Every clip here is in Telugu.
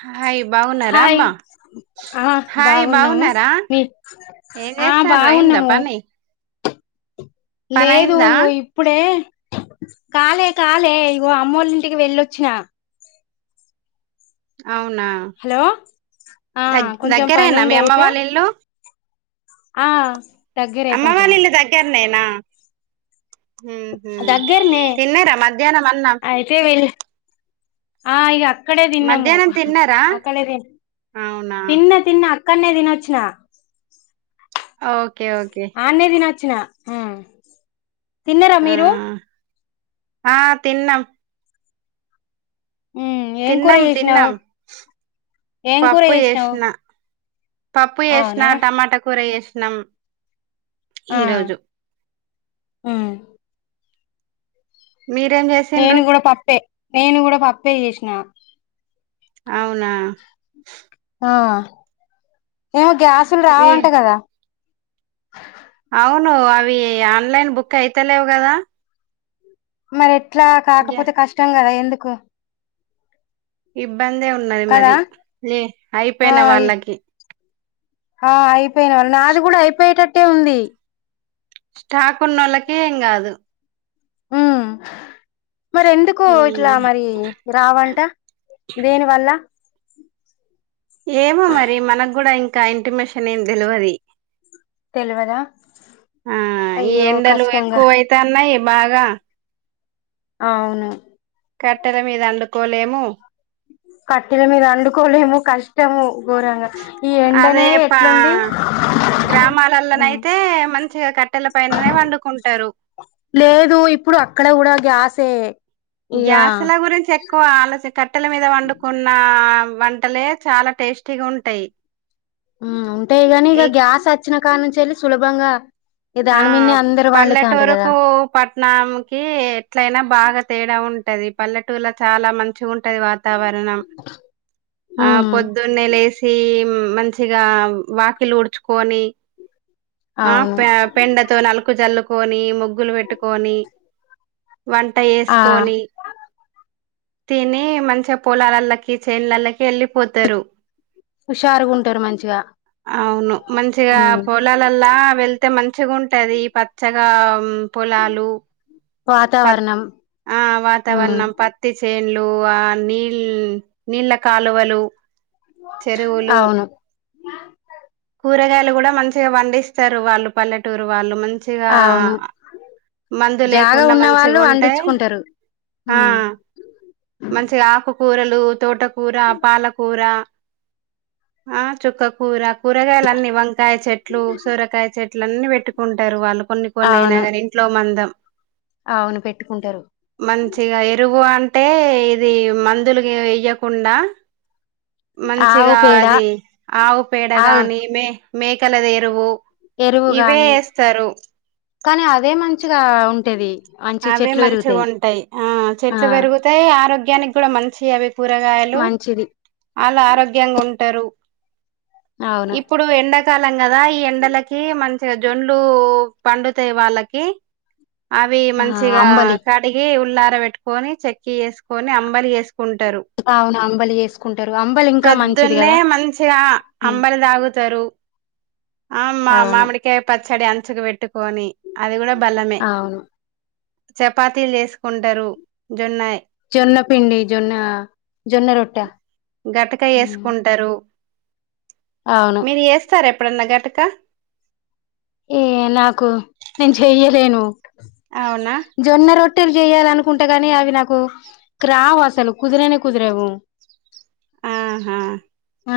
హాయి్ హాయ్ బాగున్నారామ్బ ఆ హాయ్ బాగున్నాము బాగున్నారా మీ ఏం ఆ చేస్తన్రూ అయింద బాగున్నాము పని పని లేదు అయిందా ఇప్పుడే కాలే కాలే ఇగో అమ్మోళ ఇంటికి వెళ్ళొచ్చిన అవునా హలో ఆ దగ్ కొంచెం పని దగ్గరేనా మీ ఉండే అమ్మ అయితే వాళ్ళ ఇల్లు ఆ దగ్గరే కొంచెం నేనా ఉమ్ హు దగ్గరనే తిన్నరా మధ్యాహ్నం అన్నం అయితే వెళ్ళి ఆ ఇగ అక్కడే తిన్నము మధ్యాహ్నం తిన్నారా అక్కడే ది అవునా తిన్న తిన్న అక్ క్కన్న తినొచ్చినా ఆ ఓకే ఓకే చ్చిన తిన్నారా ఆ మీరు ఆ తిన్నాం ఉమ్ ఏం కూర తిన్నం చేసినావు తిన్నం ఏం కూర పప్పు చేసినావు జేసినా పప్పు ఏసిన అవునా టమాటా కూర ఏ సినాం ఆ ఉ మీరేం చేసిండ్రు నేను కూడా పప్పే నేను కూడా పప్పే చేసినా అవునా ఆ ఏమో గ్యాసులు ఈ రావంట కదా అవును అవి ఆన్లైన్ బుక్ అయితలేవు కదా మరి ఎట్లా ఇగ కాకపోతే కష్టం కదా ఎందుకు ఇబ్బందే ఉన్నది కదా మరి లే ఆ అయిపోయిన వాళ్ళకి ఆ అయిపోయిన వాళ్ నాది కూడా అయిపోయేటట్టే ఉంది స్టాక్ ఉన్న వోళ్ళకి ఎం గా దు ఉమ్ మరి ఎందుకు ఇట్లా ఉమ్, మరి రావంట దేని వల్ల ఏమో మరి మనకుగూడ ఇంకా ఇంటిమేషన్ ఏం దే లవది తెలివదా ఆ ఈ అయ్యో ఎండలు కష్టంగా ఎక్కువ అయితన్నాయ్ బాగా అవును కట్టెల మీద అండుకోలేము కట్టెల మీద అండుకోలేము కష్టము ఘోరంగా ఈ ఎండనే అదే పా ఎట్లుంది ఉ చిగా కట్టెల పైననే వండుకుంటారు లేదు ఇప్పుడు అక్కడ కూడ గ్యాసే. ఇగ గ్యాస్ల గురించి ఎక్కువ ఆలోచ, కట్టెల మీద వండుకున్న వంటలే చాలా టేస్టీగుంటాయి. మ్ ఉంటాయి గాని, ఇగ గ్యాస్ వచ్చిన కాలనుంచి వెళ్ళి సులభంగా ఇక ఆ దాని మీదనే అందరు వండుతాండ్రు కదా పల్లెటూరుకు పట్నాం కి ఎట్లయినా బాగ తేడా ఉంటది. పల్లెటూల చాల మంచిగుంటది వాత తావరణం. ఆ ఉమ్ పొద్దున్నే లేసి, మంచిగా వాకిలూడ్చుకొని, ఆ అవును ప్య తవ నలుగు జల్లుకోని, ముగ్గులు పెట్టుకోని, వంట ఆ చేసుకోని తిని మంచిగ పొలాలల్లకి, చేన్లలకి వెళ్ళిపోతారు. హుషారుగా ఉంటారు మంచిగా అవును. మంచిగా ఉమ్ పోలాలల్లా వెళ్తే మన్ పచ్చగుంటది. పచ్చగా, పొలాలు. ప, వాతావరణం ఆ ఉమ్ వాతావరణం పత్తి చే లు. ఆ నీ, నీళ్ళ కాలువలు చెరువులు, అవును కూరగాయ లు కూడ మంచిగ పండిస్తారు. వాళ్ళు పల్లెటూరు వాళ్ళు మంచిగా. అవును మందు జాగా లేకుండ ఉన్న వాళ్ళు మంచిగుంటాయి వండించుకుంటారు ఆ ఉమ్ మంచిగ ఆకు కూరలు, తోటకూర, పాలకూర ఆ చుక్కకూర కూరగాయలన్ని, వంకాయ చెట్లు, సొరకాయ చెట్లు అన్ని పెట్టుకుంటారు వాళ్ళు. కొన్ని కొన్ని అయినా అవును కానీ, ఇంట్లో మందం. అవును పెట్టుకుంటారు. ఉ అంటే ఇది మందులుగిన వెయ్యకుండా, ఆవు మంచిగా పేడ అది ఆవు ఆవు పేడగాని, మే మేకలది ఎరువు ఎరువు ఇవే గాని ఏస్తారు. కానీ అదే మంచిగా ఉంటది. మంచి అవే చెట్లు మంచిగ పెరుగుతాయి ఉంటయి. ఆ ఆ చెట్లు పెరుగుతాయి, ఆరోగ్యానికి కూడ మంచి అవి కూరగాయలు. మంచిది ఆల్ ఆరోగ్యంగ ఉంటరు. అవును ఇప్పుడు ఎండ కాలం కదా, ఈ ఎండలకి మంచిగా జోన్లు పండుతయి వాళ్ళకి. అవి ఆ మంచిగా అంబలి కడిగి ఉల్లార పెట్టుకొని, చెక్కి చేసుకొని, అంబలి చేసు కుంటరు. అవును అంబలి చేసుకుంటారు అంబలి ఇంకా మంచిది ప్రొద్దున్నే కదా మంచిగా హ్మ్. అంబలి తాగుత్ తరు ఆ మా అవును మామిడికాయ పచ్చడి అంచుకి పెట్టుకొని, అది కూడ అవును చపాతీలు చేసుకుంటారు. జొన్నయి. జొన్న పిండి. జొన్న, జొన్న రొట్ట. గతిక చేసుకుంటారు అవును మీరు చేస్తార ఎప్పుడన్న ఘటక? ఏ నాకు నేను చెయ్యలేను. అవునా జొన్న రొట్టెలు చెయాలనుకుంట్ అంతేగాని, అవి నాకు రావ్ అసలు. కుదరనే కుదరవు. అ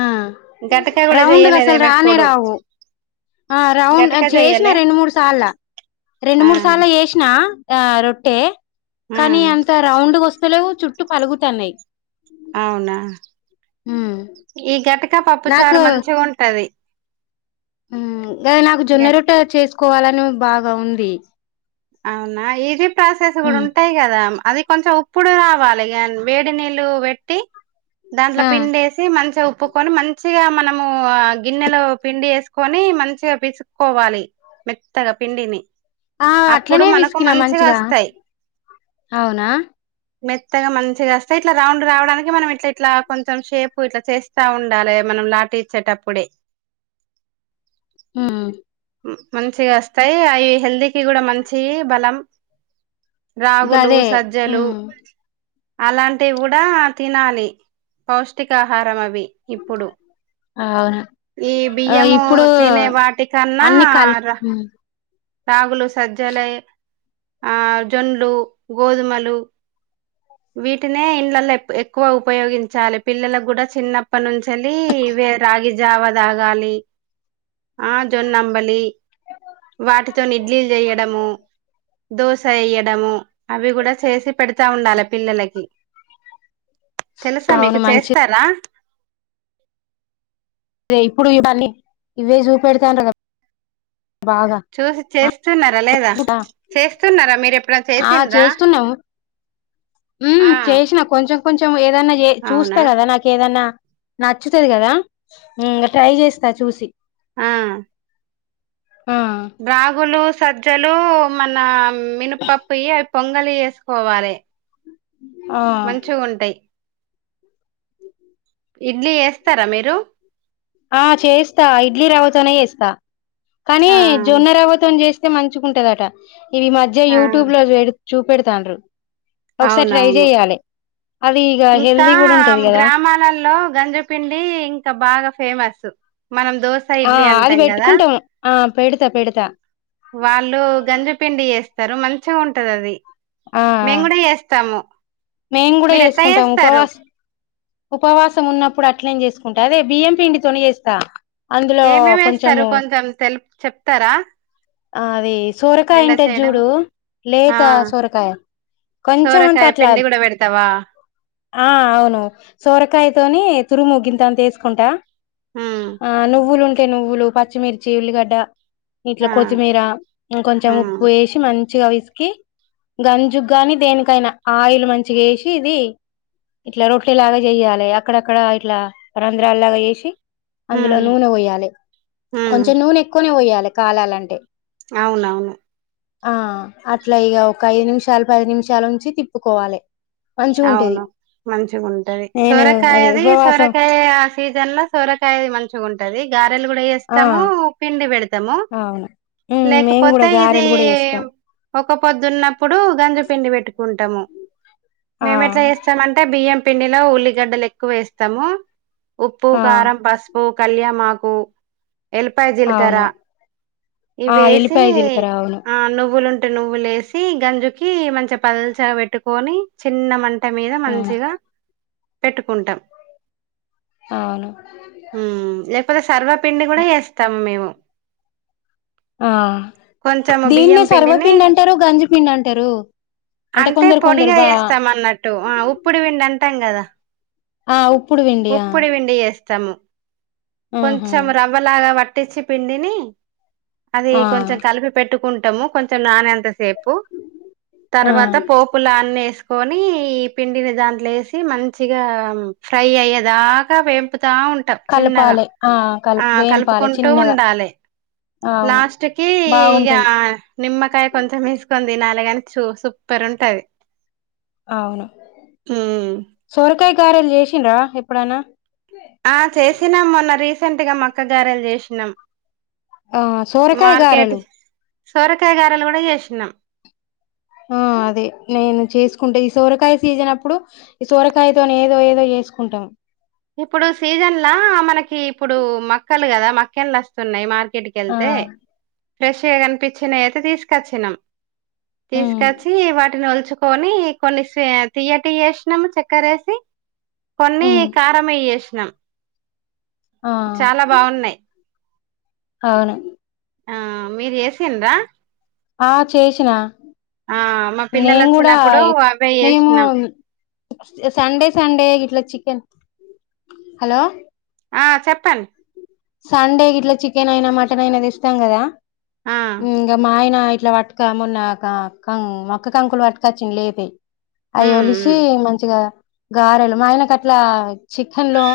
ఆ గటక కూడా రౌండ్గా అసలు చెయ్యలేదేమి రానే ఎప్పుడు రావు. ఆ రౌండ్ గటక చేసిన చెయ్యలే రెండు మూడు సార్లు. రెండు ఆ మూడు సార్లు చేసిన రొట్టె. ఆ కానీ అంత రౌండ్ గ వస్తలేవు. చుట్టూ పలుగుతన్నాయి. అవునా! ఈ ఘట ఇంకా పప్పు చారు మంచిగుంటది. మ్ గది నాకు జొన్న రొట్టె చేసుకోవాలని బాగా ఉంది. అవునా ఈజీ ప్రాసెస్ కూడా హ్మ్ ఉంటాయి కదా మ. అది కొంచెం ఉప్పుడు రావాలి కానీ, వేడి నీళ్ళు పెట్టి. దాంట్లో ఆ పిండి ఎసి మంచిగా ఉప్. ఉపుకొని మంచిగా మనము, ఆ గిన్నెలో పిండి వేసుకొని మంచిగా పిసుక్కోవాలి. మెత్తగా, పిండిని. ఆ అప్పుడు అట్లనే మనకు పిసికినా మంచిగా వస్తాయి. అవునా మెత్తగా మంచిగ వస్తే, ఇట్లా రౌండ్ రావడానికి మనం ఇట్లా ఇట్లా కొంచెం షేప్ ఇట్లా చేస్తా ఉండాలి మన. లాటీ ఇచ్చేటప్పుడే. మ్ మంచిగా వస్తాయి అవి హెల్తీకిి కూడా మంచివి బలం. రాగులు, గదే సజ్జలు. హ్మ్ అలాంటి కూడా తినాలి పౌష్టికాహారం అవి ఇప్పుడు. అవునా ఈ ఆ బియ్యము ఇప్పుడు తినే వాటి కన్నా, అన్ని కల్ ర హ్మ్ రాగులు, సజ్జలయ, ఆ జొన్లు, గోధుమలు. వీటినే ఇండ్లల్లో ఎక్కువ ఉపయోగించాలి, పిల్లలకు కూడా చిన్నప్పటీ నుంచల్లి. ఇవే రగి జావ తాగాలి, ఆ జొన్న అంబలి. దోశ ఎయ్యాడము అవి కూడా చేసి పెడతా ఉండాలి పిల్లలకి. తెలుసా అవును మీకు మంచిదే చేస్తారా. అదే ఇప్పుడు ఇవన్నీ ఇవే చూపెడతానృ కదా. బాగా చూసి ఆ చేస్తున్నార లేదా ఇంకా, చేస్తున్నారా మీరు ఎప్పుడ చేసిండ్రా ఉ ఆ చేసిన కొంచెం కొంచెం ఏదన్నా చూస్త అవునా కదా నాకు ఏదన్నా. నచ్చుతుది కదా, మ్ ఇంగ ట్రై చేస్తా చూసి. ఆ ఆ రాగులు, సజ్జలు, మన మినపప్పుయి ఎ పొంగలి చేసుకోవాలె. ఆ మంచిగ ఉంటాయి ఇడ్లీ చెస్తరా మీరు. ఆ చేస్తా ఇడ్లీ రవ్వతోనే చేస్తా కానీ, ఆ జొన్న రవ్వతోని చేస్త చేస్తే మంచిగ ఉంటదట, ఇవి మధ్య యూట్యూబ్లో చూపెడుతాండ్రు. ఒకసారి ట్రై అవునవును చెయాలి, అవి. ఇంకా గ్రామాలల్లో గంజిపిండి ఇంకా బాగా ఫేమసు. మనం దోస, ఆ ఇడ్లీ అది అంటాం కదా. పెట్టుకుంటాం ఆ పెడతా పెడతా వాళ్ళు గంజి పిండి యేస్త చెస్తరు మంచిగా ఉంటది అది. ఆ మేము కూడా చేస్తము. మేము కూడా చేసుకుంటాము, ఉపవాస్. ఉపవాసం ఉన్నప్పుడు అట్లే చేసుకుంట అదే బియ్యం పిండి తోని చేేస్తా. ఏమేమి ఏస్తారు, కొంచెం తెలుపు చెప్తరా. ఆ అది సోరకాయ ఉంటది చూడు, ఆ లేత సోరకాయ. కొంచెమంత సోరకాయ అట్లా, పిండి కూడా పెడతావా ఆ అవును, సోరకాయతోని తురుము గింతంత ఏసుకుంటా ఉమ్ ఆ నువ్వులు ఉంటే నువ్వులు, పచ్చిమిర్చి, ఉల్లిగడ్డ. ఇట్లా ఆ కొత్తిమీర, ఇంకొంచెం ఆ ఉప్పు ఏసి మంచి మంచిగా విసికి, గంజుగాని దేనికైనా ఆయిల్ మంచిగ ఏసి, ఇది. ఇట్లా రొట్టే లాగా చెయ్యాలి. అక్కడక్కడ ఇట్లా రంధ్రాల్లాగ చేసి, అందులో ఉమ్ నూనె వోయాలె ఉమ్ కొంచెం నూనె ఎక్కువనే వోయాలె కాలాలంటే. అవునవును. ఆ అట్లా ఇగ ఒక ఐదు నిమిషాలు, పది నిమిషాలు వుంచి తిప్పుకోవాలి. మంచిగా ఉంటది అవును మంచిగ ఉంటది. నేను అదే సోరకాయది ఉపవాసం సోరకాయ, సీజన్ లో సోరకాయది మంచిగా ఉంటది, గారెలు కూడా ఆ యేస్తము, పిండి వెడతము. అవును ఉమ్ మేము కూడా లేకపోతే ఇది గారెలు కూడా చేస్తాం ఒక పొద్దున్నప్పుడు గంజి పిండి పెట్టుకుంటాము ఆ మేము ఎట్లా చేస్తామంటే బియ్యం పిండిలో ఉల్లిగడ్డలు ఎక్కువ ఏస్తాము ఉప్పు, ఆ కారం, పసుపు కళ్యామాకు ఎల్లిపాయ జీలకర్ర అవును ఆ ఇవేసి ఎల్లిపాయ జీలకర్ర అవును ఆ నువ్వులు ఉన్ టే నువ్వు లేసి గంజుకి మంచి పల్చ పెట్టుకొని చిన్న మం ట్ట మీద ఉమ్ మంచిగా పెట్టుకుంటాం అవును హ్మ్ సర్వపిండి కూడా చేస్తాము మేము ఆ కొంచెము బియ్యం దీన్నె పిండిని సర్వపిండి అంటారు గంజి పిండి అంటారు అంటే కొందరు కొందరు బా ఇస్తామన్నట్టు ఆ ఉప్పుడు విండి అంటాం కదా ఆ ఉప్పుడు విండియా కొంచం కొంచం రవ్వలాగా వట్టిచ్చి పిండిని అది ఆ కొంచెం కలిపి పెట్టుకుంటాము కొంచెం నానెంత సేపు ఆ తర్వాత పోపులన్నేసు కోని ఈ పిండిని దాంట్లో ఏసి మంచిగా ఫ్రై అయ్యే దాకా వేపు తా ఉంటాం చిన్నగా కలపాలే ఆ ఆ కలప వేంపాలే కలుపుకుంటూ చిన్నగా ఉండాలే అవును లాస్ట్ కి ఇగ బాగుంటది నిమ్మకాయ కొంచం ఏసు కొని తిన్నాల గాని చూ సూపర్ ఉంటది అవును ఉమ్ సోరకాయ గారెలు చేసిండ్రా ఎప్పుడన్నా ఆ చేసినాం మొన్న రీసెంట్గా మక్క గారెలు చేసినాం ఆ సోరకాయ మార్కెట్ గారెలు సోరకాయ గారెలు కూడా చేసిన ఆ అదే నేను చేసుకుంటే ఈ సోరకాయ సీజన్ అప్పుడు ఈ సోరకాయతోని ఏదో ఏదో చేసుకుంటాం టే ఇప్పుడు మక్కలు కదా మక్కెళ్లు వస్తున్నాయి మార్కెట్ కి ఆ వెళ్తే ఫ్రెష్గా కనిపించినయి అయితే తీసుకొచ్చినాం ఉమ్ తీసుకొచ్చి వాటిని వలు చుకొని కొన్ని తియటివి చేసినము చక్కర వేసి కొన్ని ఉమ్ ఫ్రై చేసినం ఆ చాలా బాగున్నాయి అవును ఆ మీరు చేసిండ్రా ఆ చేసిన ఆ మా పిల్లలు నేను కూడా వచ్చినప్పుడు ఎ అవే మేము చేసినాం సండే సండే గిట్లా చికెన్ హలో ఆ చెప్పన్ సండేకి ఇట్లా చికెన్ అయినా మటన్ అయినా తెస్తాం కదా ఆ ఇంకా మా ఆయన ఇట్లా పటుక మన్న క కన్ మొక్క కంకులు పట్టుకొచ్చిం లేపి అయ ఉమ్ ఒలిసి ఉమ్ మంచిగా గారెలు ఆయనకు అట్లా చికెన్ లో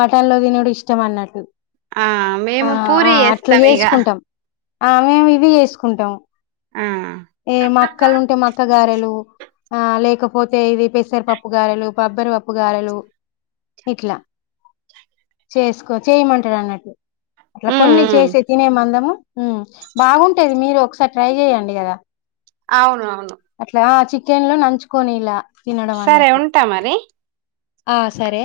మటన్ లో తినుడు ఇష్టం అన్నట్టు ఆ ఆ మేము ఆ పూరి అట్లా చేస్తాం ఇగ చేసుకుంటాం ఆ మేము ఇవి చేసుకుంటాం ఆ ఏ మక్కలుంటే మక్క గారెలు ఆ లేకపోతే ఇది పెసరపప్పు గారెలు బబ్బరి పప్పు గారెలు ఇట్లా చేసుకో చేయమంట్ టే అన్నట్టు అట్లా ఉమ్ కొన్ని ఉమ్ చేసే తినే మందము ఉ బాగుంటయి మీరు ఒకసారి ట్రై చెయ్యండి కదా అవును అవును అట్లా ఆ చికెన్ లో నంచుకోని ఇలా తినడం సరే అన్నట్టు ఉంటా మరి ఆ సరే